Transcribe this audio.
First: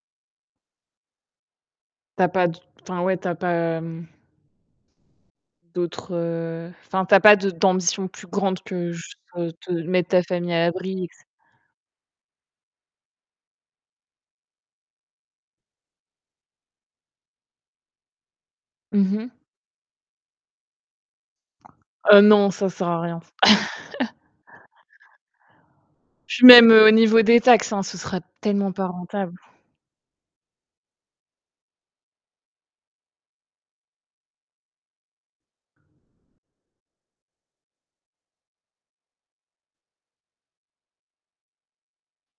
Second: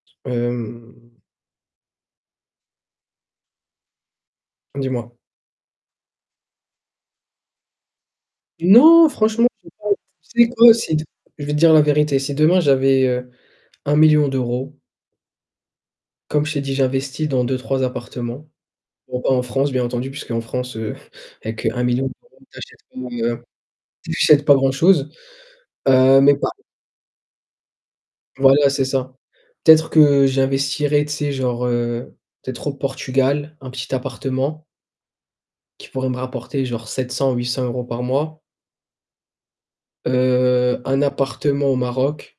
Hem Tu as pas d enfin, ouais, tu as pas, mmh Dis-moi. D'autres, heu enfin, tu as pas de d'ambitions plus grandes que Non, juste franchement, de te [unintelligible] mettre ta famille à l'abri et cetera. je vais te dire la vérité. Si demain, j'avais, heu, 1 000 000 d'euros comme je t'ai dit, j'investis dans 2-3 appartements, Mmh bon, mh. pas en France, bien entendu, puisqu'en France, heu, avec 1 000 000 Heu, d'euros non, tu ça sert achètes à rien. [unintelligible] tu achète pas grand chose. Heu, Et mais puis pas même, heu, au niveau des taxes, hein, ça serait Voilà, tellement pas c'est ça. rentable. Peut-être que j'investirais, tu sais, genre, heu, peut-être au Portugal, un petit appartement qui pourrait me rapporter, genre, 700-800 € par mois Heu, un appartement au Maroc.